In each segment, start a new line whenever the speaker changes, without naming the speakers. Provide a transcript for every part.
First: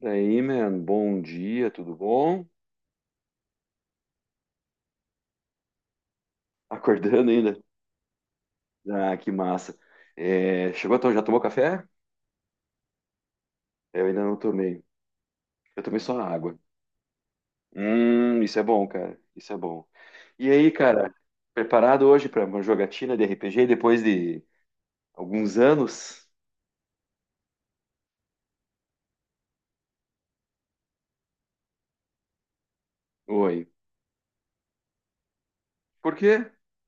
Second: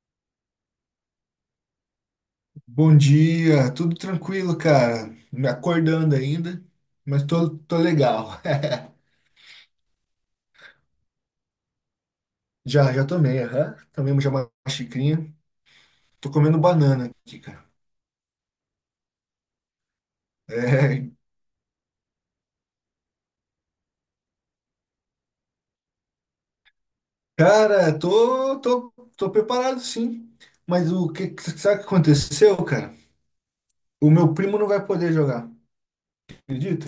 E aí, man, bom dia, tudo bom?
Bom dia, tudo tranquilo, cara. Me acordando ainda, mas
Acordando
tô,
ainda?
tô legal.
Ah, que massa. É, chegou então, já tomou café?
Já tomei, aham.
Eu
Tomei
ainda
já
não
uma
tomei.
xicrinha.
Eu tomei só
Tô
água.
comendo banana aqui, cara.
Isso é bom, cara. Isso é bom. E aí,
É,
cara, preparado hoje para uma jogatina de RPG depois de alguns anos?
cara, tô preparado, sim. Mas sabe o que aconteceu, cara?
Oi.
O meu primo não vai poder jogar,
Por quê? O que
acredita?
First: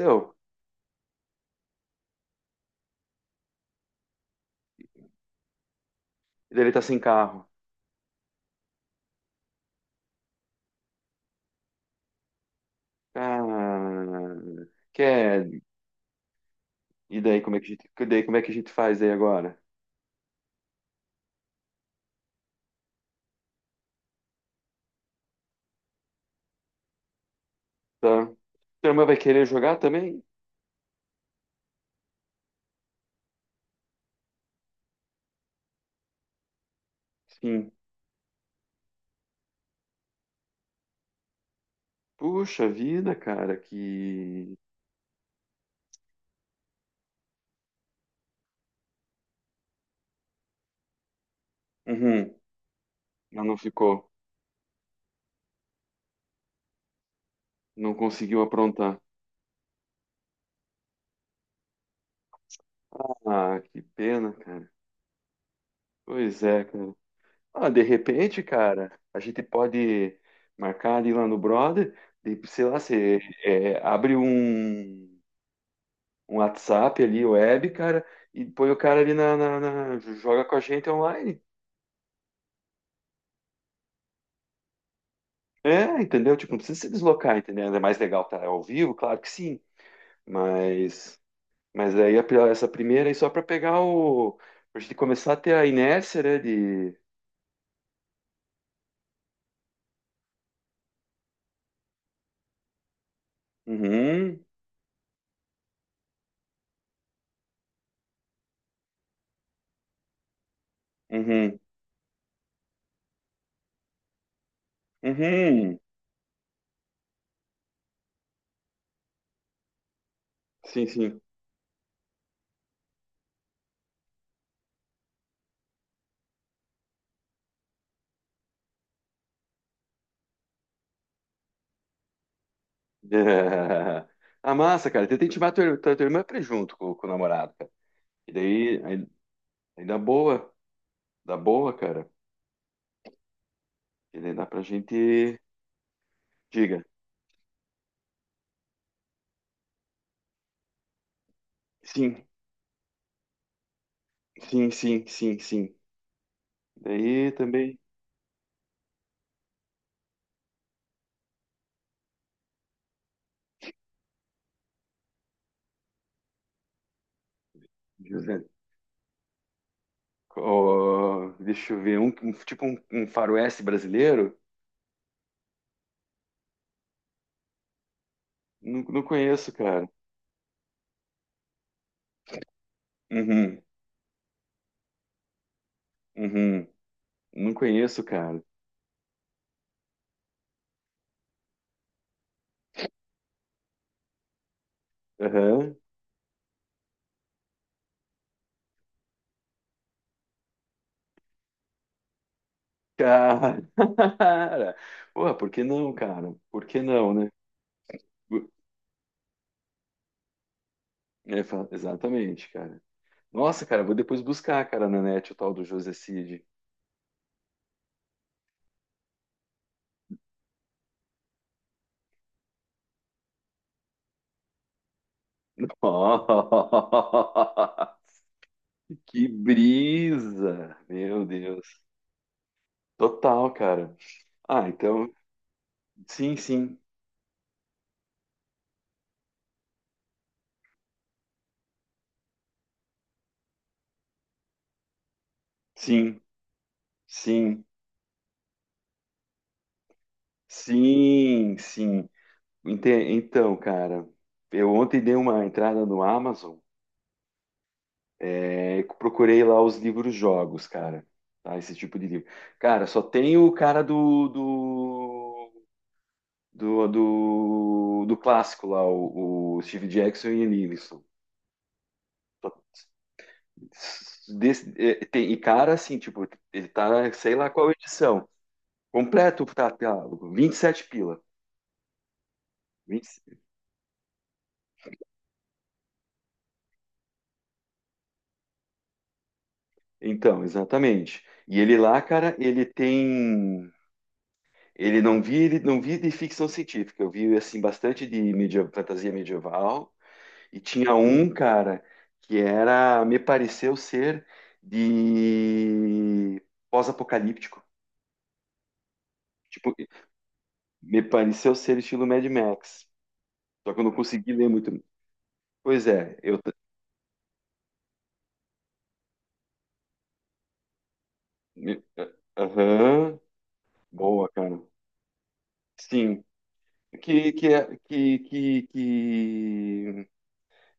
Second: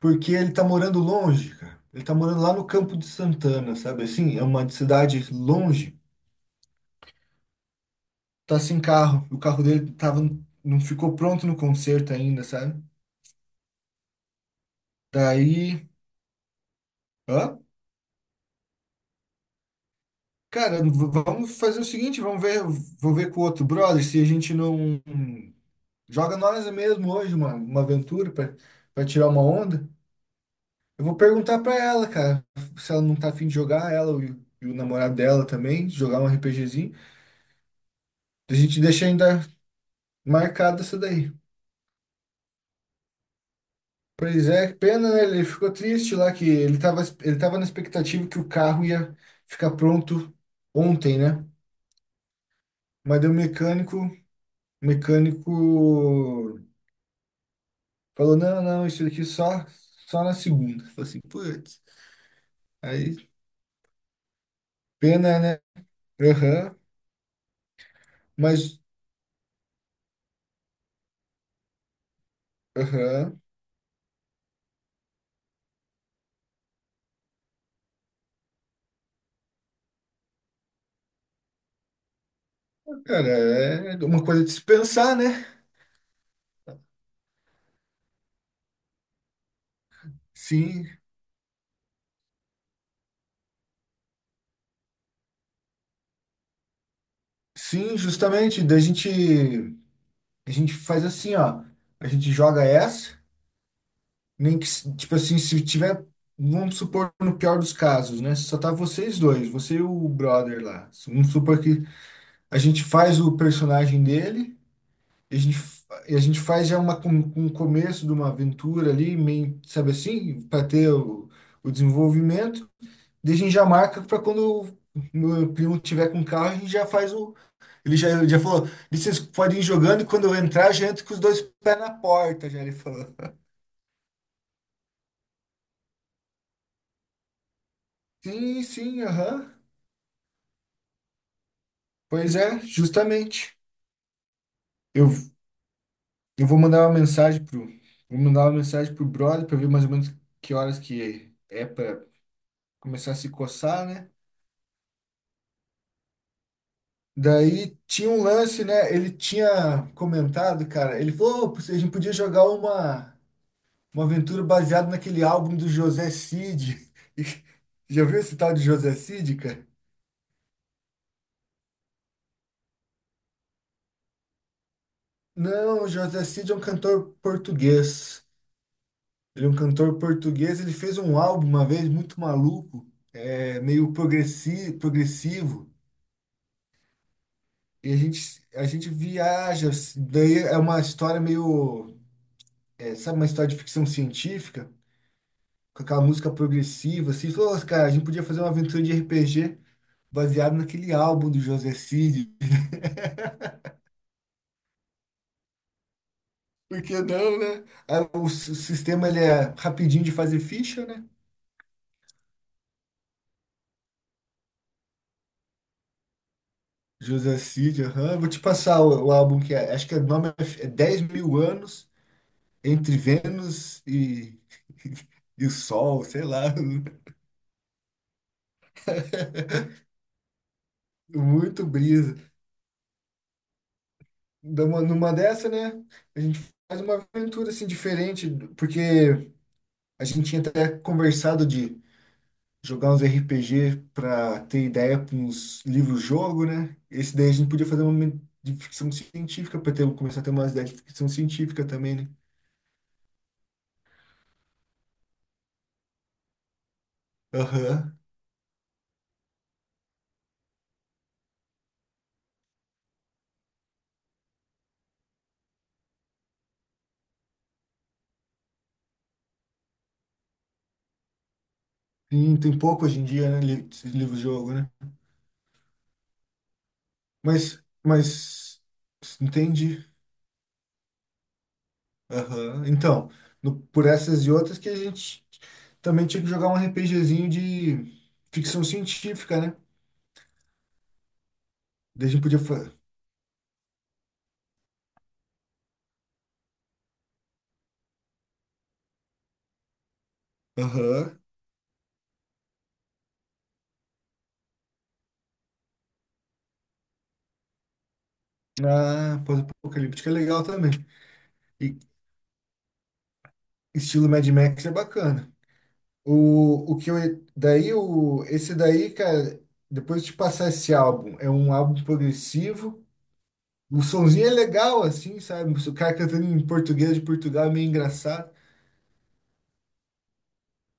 Porque ele tá morando longe, cara. Ele tá morando lá no Campo de Santana, sabe, assim? É uma cidade longe.
E daí ele tá sem carro.
Tá sem carro. O carro dele tava, não ficou pronto no concerto ainda, sabe?
Ah, quer?
Daí,
E daí como é
ó,
que a gente faz aí agora?
cara, vamos fazer o seguinte, vamos ver, vou ver com o outro brother se a gente não joga nós mesmo hoje uma,
Tá.
aventura pra
Tua irmã
para
vai
tirar uma
querer jogar
onda.
também?
Eu vou perguntar pra ela, cara, se ela não tá afim de jogar, ela e o namorado dela também, jogar um RPGzinho.
Sim.
A gente deixa ainda marcado essa daí.
Puxa vida, cara,
Pois
que
é, que pena, né? Ele ficou triste lá, que ele tava, na expectativa que o carro ia ficar pronto ontem, né?
uhum.
Mas daí o
Ela não
mecânico,
ficou,
o mecânico
não
falou:
conseguiu
não, não,
aprontar.
isso aqui só na segunda. Falei assim, putz, aí
Ah, que pena, cara.
pena, né?
Pois é,
Aham,
cara. Ah, de repente,
mas,
cara, a gente pode marcar ali lá no brother, de, sei lá, você
aham,
é, abre um, um WhatsApp ali, web, cara, e põe o cara ali na, na- na- joga com a gente online.
cara, é uma coisa de se pensar, né?
É, entendeu? Tipo, não precisa se deslocar, entendeu? É mais legal tá ao vivo, claro que sim,
Sim,
mas. Mas aí a pri- essa primeira aí só para pegar o. Pra gente começar a ter a inércia, né? De.
sim, justamente. Daí a gente faz assim, ó, a gente joga essa.
Uhum,
Nem que, tipo assim, se tiver, vamos supor, no pior dos casos, né? Só tá vocês dois, você e o brother lá. Vamos
uhum,
supor que a gente faz o personagem dele, e a gente,
uhum.
fa- e a gente faz já um começo de uma aventura ali, meio, sabe assim, para
Sim,
ter
sim.
o, o desenvolvimento. Daí a gente já marca para quando o meu primo tiver com o carro, a gente já faz o. ele já, falou: vocês podem ir jogando, e quando eu entrar, já entro com os dois pés na porta, já ele falou.
É. Ah, massa, cara. Tenta intimar tua irmã pra ir junto com o namorado, cara. E
Sim,
daí,
sim,
aí,
aham.
aí dá boa, cara.
Pois é, justamente.
E daí dá pra gente.
Eu, eu vou
Diga.
mandar uma mensagem pro, brother para ver mais ou menos que horas que é para
Sim,
começar a se coçar, né?
sim, sim, sim, sim. Daí
Daí
também.
tinha um lance, né? Ele tinha comentado, cara, ele falou: "Ô, a gente podia jogar uma aventura baseada naquele álbum do José Cid." E já viu esse
José.
tal de José Cid, cara?
Ó, deixa eu ver. Um- tipo um, um faroeste brasileiro?
Não, o José Cid é um cantor português.
Não, não
Ele é
conheço,
um
cara.
cantor português, ele fez um álbum uma vez muito maluco, é
Uhum.
meio progressivo,
Uhum. Não
e a
conheço, cara.
gente, a gente viaja assim. Daí é uma história meio, é, sabe, uma história de ficção científica,
Aham.
com aquela música progressiva, assim. Falou: "Ô, cara, a gente podia fazer uma aventura de RPG baseado naquele álbum do José Cid."
Cara. Porra, por que não, cara? Por que
Por que
não, né?
não, né? Aí, O
Bu-
s- o sistema, ele é rapidinho de fazer ficha, né?
é, fa- exatamente, cara. Nossa, cara, vou depois buscar, cara, na net o tal do José Cid.
José Cid, aham. Vou te passar o álbum que é. Acho que o nome é 10 mil anos entre Vênus e, e o Sol, sei lá.
Que brisa! Meu
Muito
Deus.
brisa.
Total, cara.
Dá
Ah,
numa
então,
dessa, né? A
sim,
gente
sim,
faz uma aventura assim diferente, porque a gente tinha até conversado de jogar uns RPG para ter ideia para uns
sim,
livros-jogo, né? Esse daí a gente
sim,
podia fazer uma de ficção científica para ter começar a ter umas ideias de ficção
sim,
científica também,
sim.
né?
Ente- Então, cara, eu ontem dei uma entrada no Amazon.
Aham.
É, procurei lá os livros jogos, cara. Tá? Esse tipo de livro. Cara, só tem o cara do clássico lá, o Steve Jackson e Nilsson.
Sim,
Só-
tem pouco hoje em dia, né? Livro-jogo, né?
desse- é, tem, e cara, assim, tipo, ele tá, sei lá
Mas,
qual edição.
mas,
Completo o
entendi.
catálogo, 27 pila.
Aham. Então,
20
por essas e outras que a gente também tinha que jogar um RPGzinho de ficção científica, né?
então, exatamente. E ele lá,
Daí a gente
cara,
podia
ele
fazer.
tem. Ele não vi de ficção científica. Eu vi assim bastante de media, fantasia medieval. E tinha
Aham.
um, cara, que era, me pareceu ser de pós-apocalíptico.
Ah,
Tipo,
pós-apocalíptica é legal também.
me pareceu
E
ser estilo Mad Max. Só que eu não
estilo Mad
consegui ler
Max é
muito.
bacana.
Pois é, eu. T-
O que eu. Daí, esse daí, cara, depois de passar esse álbum, é um álbum
me-
progressivo.
aham,
O sonzinho
boa,
é
cara.
legal, assim, sabe? O cara cantando
Sim.
em português de Portugal é meio engraçado.
Que,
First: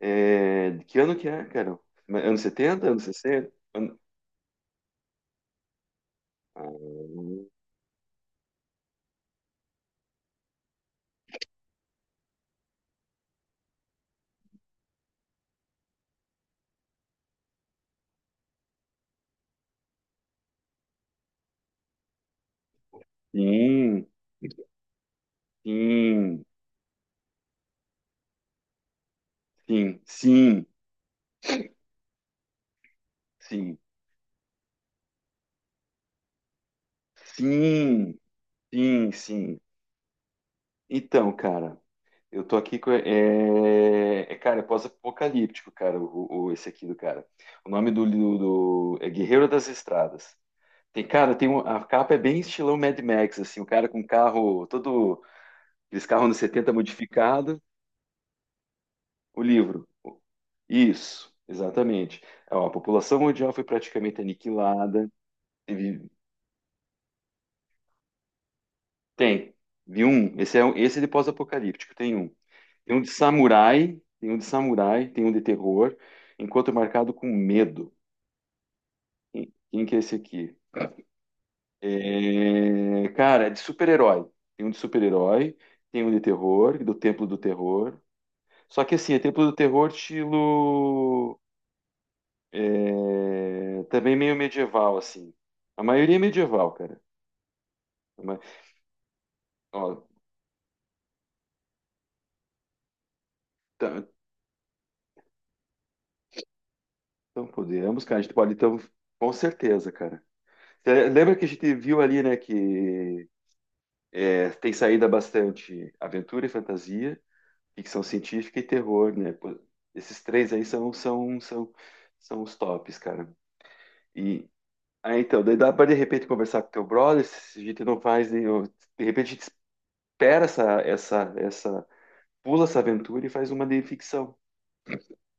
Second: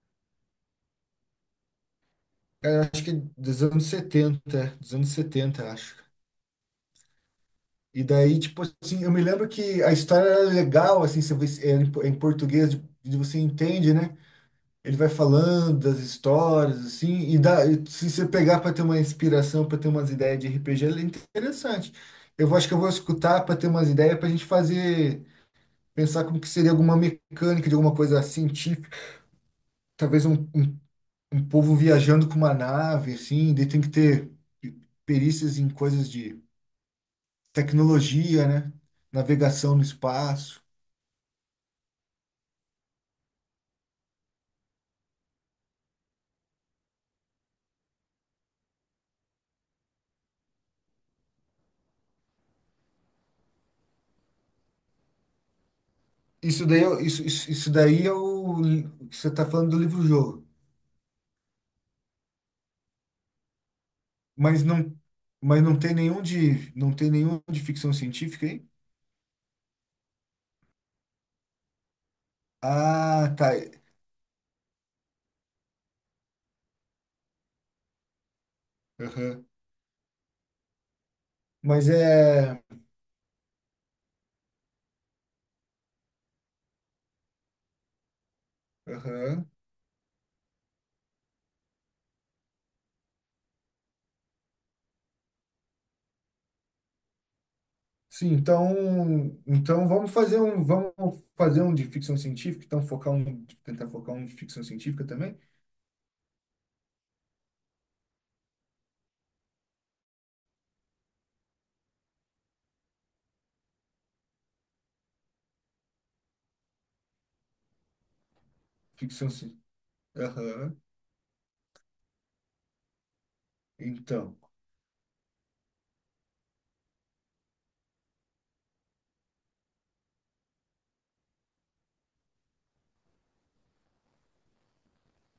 é, de que ano que é, cara? Ma- Anos 70 anos
Acho que é
60?
dos anos
Ano-
70, dos anos 70, acho.
Ah,
E daí, tipo assim, eu me lembro que a história era legal, assim, você você, é em em português, de você entende, né? Ele vai falando das histórias, assim, e dá, e se você pegar para ter uma inspiração, para ter umas ideias de RPG, ele é interessante. Acho que eu vou escutar para ter umas
sim,
ideias para a gente fazer, pensar como
sim,
que seria alguma mecânica de alguma coisa científica,
sim,
talvez um,
sim,
um povo viajando com uma nave, assim, daí
sim.
tem que ter perícias em coisas de
Sim,
tecnologia, né?
sim, sim.
Navegação no espaço.
Então, cara, eu tô aqui com. É, é, cara, é pós-apocalíptico, cara, o- esse aqui do cara. O nome do, do, do- é Guerreiro das Estradas. Tem, cara, tem um, a capa é bem estilão Mad Max, assim, o cara com carro, todo aqueles carros anos
Isso
70
daí, isso, isso,
modificado.
isso daí é o você
O
está falando do
livro.
livro-jogo,
Isso, exatamente. Ó, a população mundial foi praticamente
mas não,
aniquilada.
mas não tem
Teve-
nenhum de, não tem nenhum de ficção científica, hein?
tem. Vi um. Esse é, um- esse é de pós-apocalíptico, tem um. Tem um de
Ah, tá.
samurai, tem um de samurai, tem um de terror. Encontro marcado com medo.
Aham.
Quem, quem que é esse aqui?
Mas é,
É, cara, é de super-herói. Tem um de super-herói, tem um de terror, do Templo do Terror. Só que assim, é
aham.
Templo do Terror estilo é, também meio medieval, assim. A maioria é medieval, cara.
Sim,
Mas,
então
ó,
vamos fazer um de ficção científica, então focar um, tentar
tá-
focar um de ficção científica também.
então podemos, cara. A gente pode, então, com certeza, cara. Cê lembra que a gente viu ali, né, que é, tem saída bastante aventura e fantasia, ficção científica e terror,
Ficção,
né?
ci-
Pô, esses três aí
aham.
são, são, são, são os tops, cara.
Então,
E aí, então, daí dá para de repente conversar com teu brother, se a gente não faz nenhum. De repente a gente espera pula essa aventura e faz uma de ficção.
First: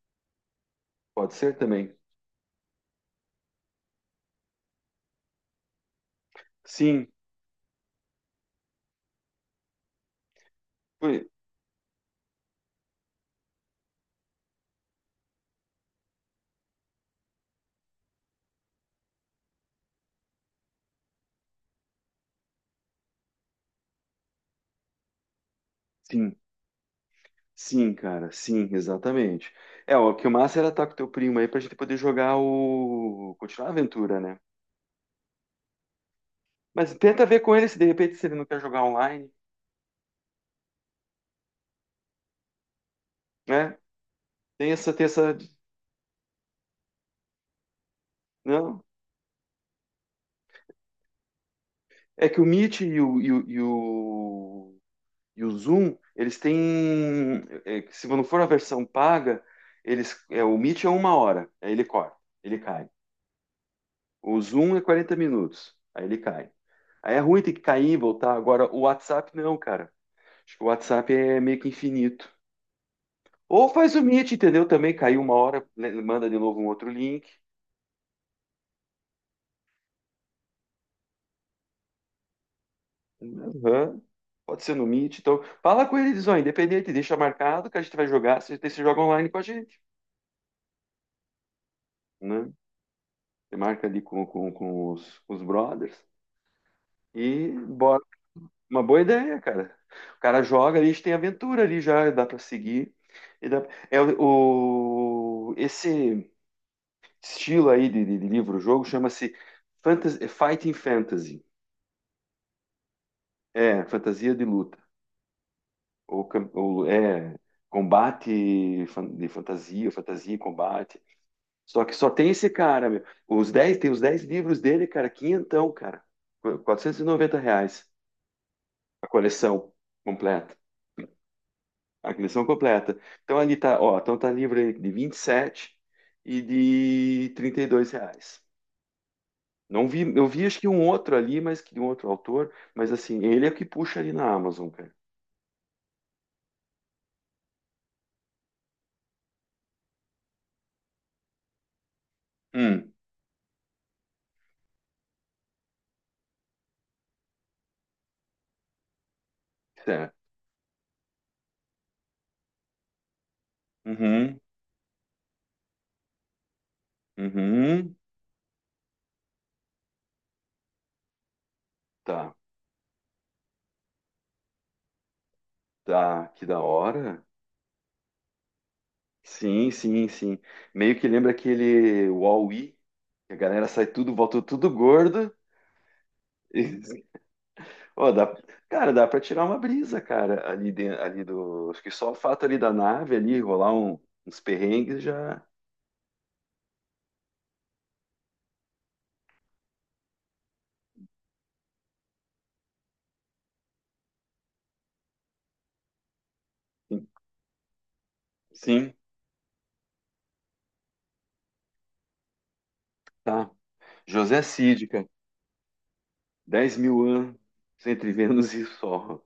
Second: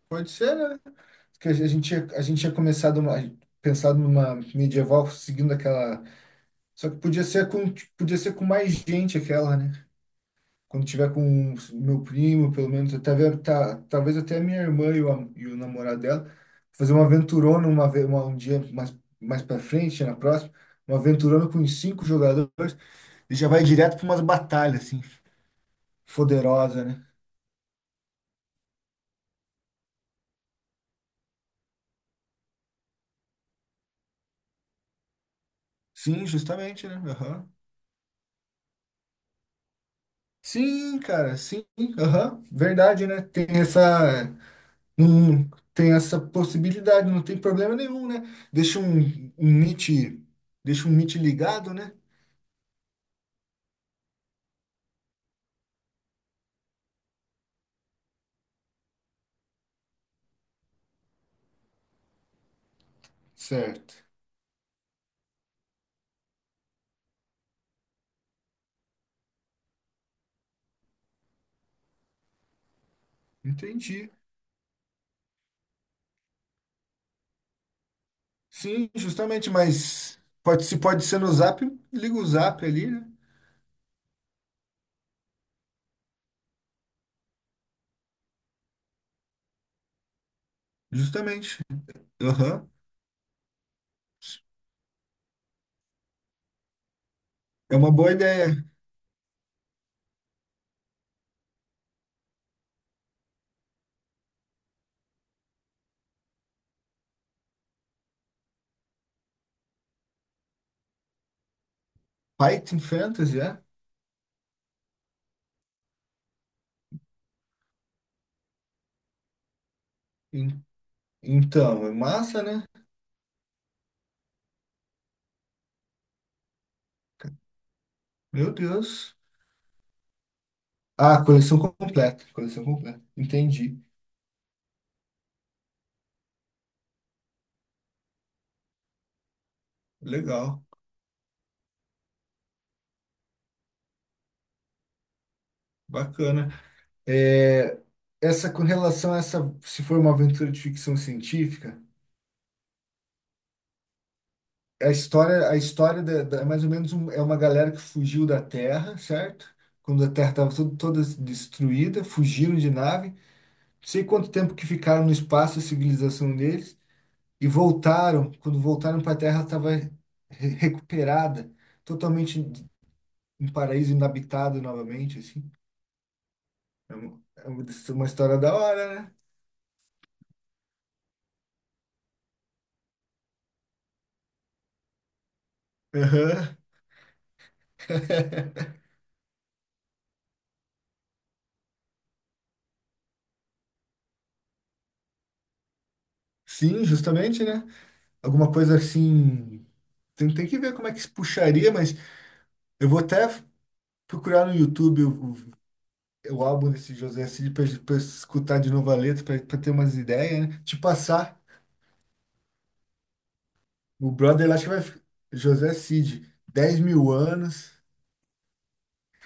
pode ser, né?
Pode
Que a
ser
gente,
também.
a gente tinha a gente tinha começado pensado numa medieval seguindo aquela. Só que
Sim,
podia ser com, mais gente aquela, né? Quando tiver
foi-
com o meu primo, pelo menos, tá, vendo? Tá, talvez até a minha irmã e o, e o namorado dela, fazer uma aventurona um dia mais para frente, na próxima, uma aventurona com uns cinco jogadores, e já vai direto para umas batalhas, assim,
sim,
foderosa, né?
sim, cara, sim, exatamente. É, o que o massa era estar com teu primo aí pra gente poder jogar o. Continuar a aventura, né?
Sim, justamente,
Mas
né?
tenta ver
Aham.
com ele se de repente se ele não quer jogar online,
Sim, cara, sim, aham, verdade, né? Tem
né?
essa.
Tem essa,
Tem essa possibilidade, não tem problema nenhum, né? Deixa
não?
um Meet, deixa um Meet ligado, né?
É que o Meet e e o Zoom, eles têm, é, que se não for a versão paga, eles, é, o Meet é uma hora, aí ele corta, ele cai.
Certo.
O Zoom é 40 minutos, aí ele cai. Aí é ruim ter que cair e voltar. Agora, o WhatsApp não, cara. Acho que o WhatsApp é meio que infinito. Ou faz o
Entendi.
Meet, entendeu? Também caiu uma hora, né, manda de novo um outro link.
Sim, justamente, mas pode, se pode ser no Zap, liga o Zap ali, né?
Aham. Pode ser no Meet. Então, fala com eles, ó, independente, deixa marcado que a gente vai jogar, você, você joga online com a gente,
Justamente.
né?
Aham.
Você marca ali com os brothers e
É uma
bora.
boa ideia.
Uma boa ideia, cara. O cara joga, a gente tem aventura ali já, dá pra seguir. E dá- é o- esse estilo aí de livro-jogo chama-se fantas- Fighting Fantasy.
Python Fantasy, é?
É, fantasia de luta. Ou, cam- ou é combate fan- de fantasia, fantasia e
En-
combate. Só
Então, é
que só tem
massa,
esse
né?
cara, meu. Os 10 tem os 10 livros dele, cara, quinhentão, cara. Qu- R$ 490
Meu
a
Deus.
coleção completa.
Ah, coleção
A
completa.
coleção
Coleção
completa.
completa.
Então ali
Entendi.
tá, ó, então tá livro aí de 27 e de R$ 32. Não vi, eu vi acho
Legal.
que um outro ali, mas que de um outro autor, mas assim, ele é o que puxa ali na Amazon, cara.
Bacana. É, essa, com relação a essa, se for uma aventura de ficção científica,
Hum,
a história, é mais ou menos é uma galera que fugiu da Terra, certo? Quando a
certo.
Terra estava toda, toda destruída, fugiram de nave, não sei quanto
Uhum,
tempo que ficaram no espaço, a civilização deles, e
uhum,
voltaram. Quando voltaram para a Terra, estava recuperada,
tá.
totalmente um paraíso inabitado novamente, assim.
Tá, que da
É uma,
hora.
é uma uma história da hora, né?
Sim, sim, sim. Meio que lembra aquele Wall-E, que a galera sai tudo, volta tudo gordo.
Aham.
E, ó, dá, cara, dá pra tirar uma brisa, cara, ali, de, ali do. Acho que só o fato ali da nave ali, rolar um- uns perrengues já.
Sim, justamente, né? Alguma coisa assim. Tem que ver como é que se puxaria, mas eu vou até procurar no YouTube o álbum desse José Cid para escutar de novo
Sim,
a letra, para ter umas ideias, né? Te passar.
tá.
O
José
brother lá acho que vai.
Cid, cara.
José Cid,
10
dez
mil
mil
anos
anos.
entre Vênus e Sol.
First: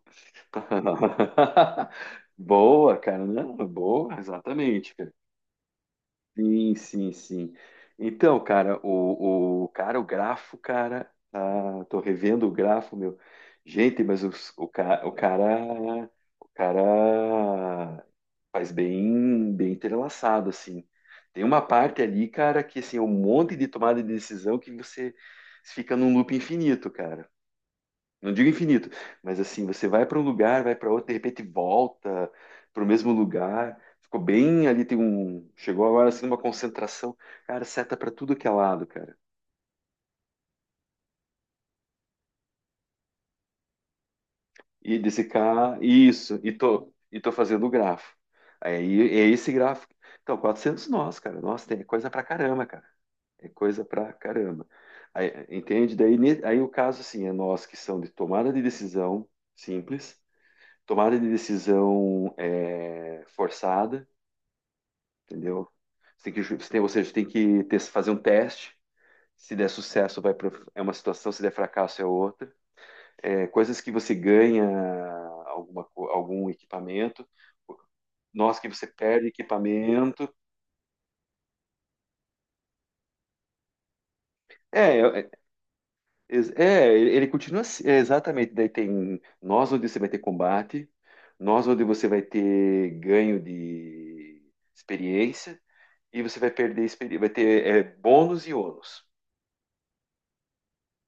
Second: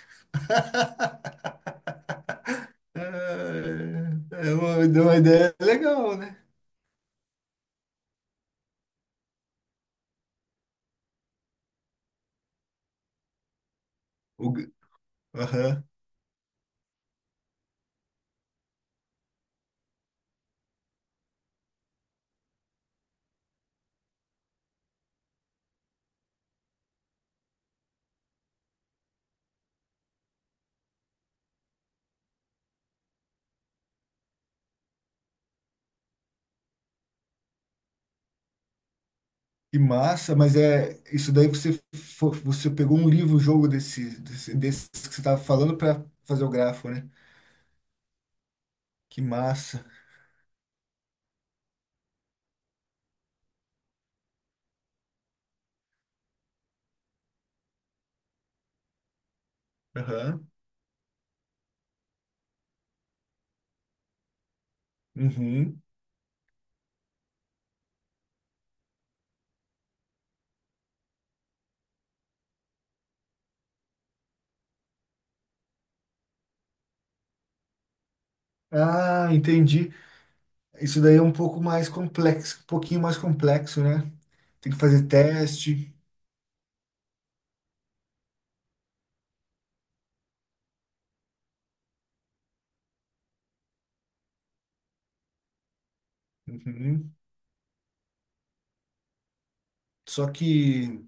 Boa, cara, né?
É,
Boa, exatamente,
deu uma ideia legal, né?
sim, sim, sim. Então, cara, o cara, o grafo, cara, tá, tô revendo o grafo, meu. Gente, mas
O,
os- o,
g-
ca-
aham.
o cara faz bem, bem entrelaçado, assim. Tem uma parte ali, cara, que assim, é um monte de tomada de decisão que você fica num loop infinito, cara. Não digo infinito, mas assim, você vai para um lugar, vai para outro, de repente volta para o mesmo lugar. Ficou bem ali, tem um. Chegou agora assim uma concentração. Cara, seta para tudo que é lado, cara.
Que massa, mas é isso daí você pegou um livro, um jogo desse,
E
que você
desse
estava
cá,
falando para
isso,
fazer o grafo, né?
e tô fazendo o grafo. Aí
Que
é esse
massa.
gráfico. Então, 400 nós, cara. Nossa, tem é coisa pra caramba, cara. É coisa pra caramba. Aí, entende? Daí, ne- aí o caso, assim, é nós que são de tomada de decisão simples,
Aham.
tomada de decisão é, forçada, entendeu?
Uhum.
Você tem que, ju- você tem- ou seja, você tem que ter- fazer um teste. Se der sucesso, vai pro- é uma situação, se der fracasso, é outra. É, coisas que você ganha alguma, co- algum equipamento, nós que você perde
Ah, entendi.
equipamento.
Isso daí é um pouco mais complexo, um pouquinho mais complexo, né? Tem que fazer
É,
teste.
ele continua assim, é, exatamente. Daí tem nós onde você vai ter combate, nós onde você vai ter ganho de experiência, e você vai perder
Uhum.
experiência, vai ter é, bônus e ônus.
Só que,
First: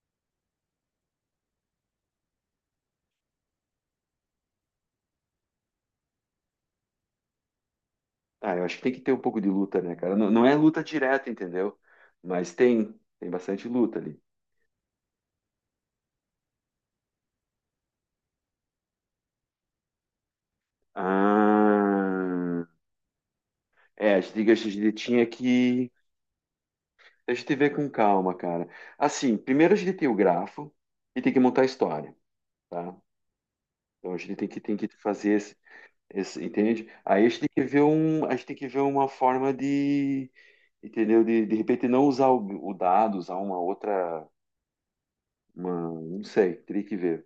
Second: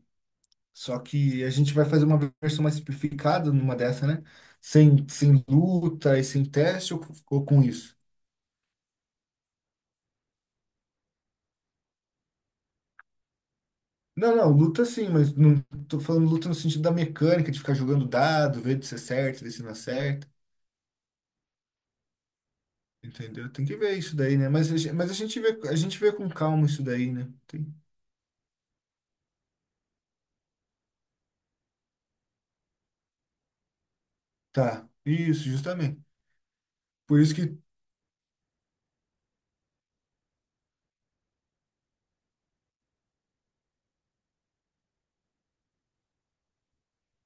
só que a gente vai fazer uma versão mais simplificada numa dessa, né? Sem luta e sem teste, ou, com isso?
Ah, eu acho que tem que ter um pouco de luta, né, cara? Não, não é luta direta, entendeu? Mas tem, tem bastante luta ali.
Não, não, luta sim, mas não tô falando luta no sentido da mecânica, de ficar jogando dado, ver se acerta, ver se não acerta.
Ah,
Entendeu? Tem que ver
é,
isso daí, né?
a
Mas, a
gente
gen- mas a
tinha
gente vê, a
que.
gente vê com calma isso daí, né?
A gente vê com calma, cara. Assim, primeiro a gente tem o grafo e tem que montar a história, tá? Então a gente tem que
Tá,
fazer
isso,
esse,
justamente.
esse- entende?
Por
Aí a
isso
gente tem
que,
que ver um, a gente tem que ver uma forma de, entendeu? De repente não usar o dado, usar uma outra, uma, não sei, teria que ver.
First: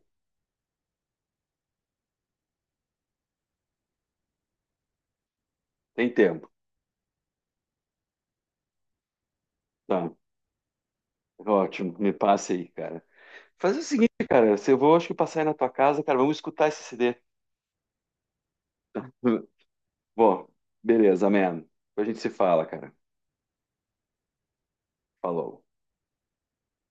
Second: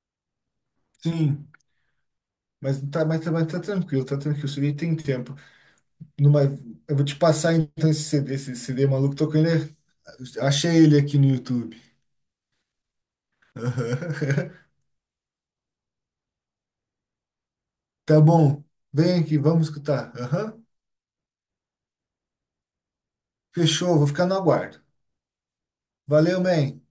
sim, mas tá tranquilo, tá tranquilo. Isso aí tem tempo.
Tem
Numa,
tempo,
eu vou te passar então esse CD, esse CD maluco, tô com ele.
tá?
Achei ele aqui no YouTube.
Ótimo, me passa aí, cara. Faz o seguinte,
Aham.
cara, se eu vou, acho que passar aí na tua casa, cara, vamos escutar esse CD.
Tá bom, vem aqui, vamos escutar.
Bom,
Aham.
beleza, man. Depois a gente se fala, cara.
Fechou, vou ficar no aguardo.
Falou.
Valeu, man.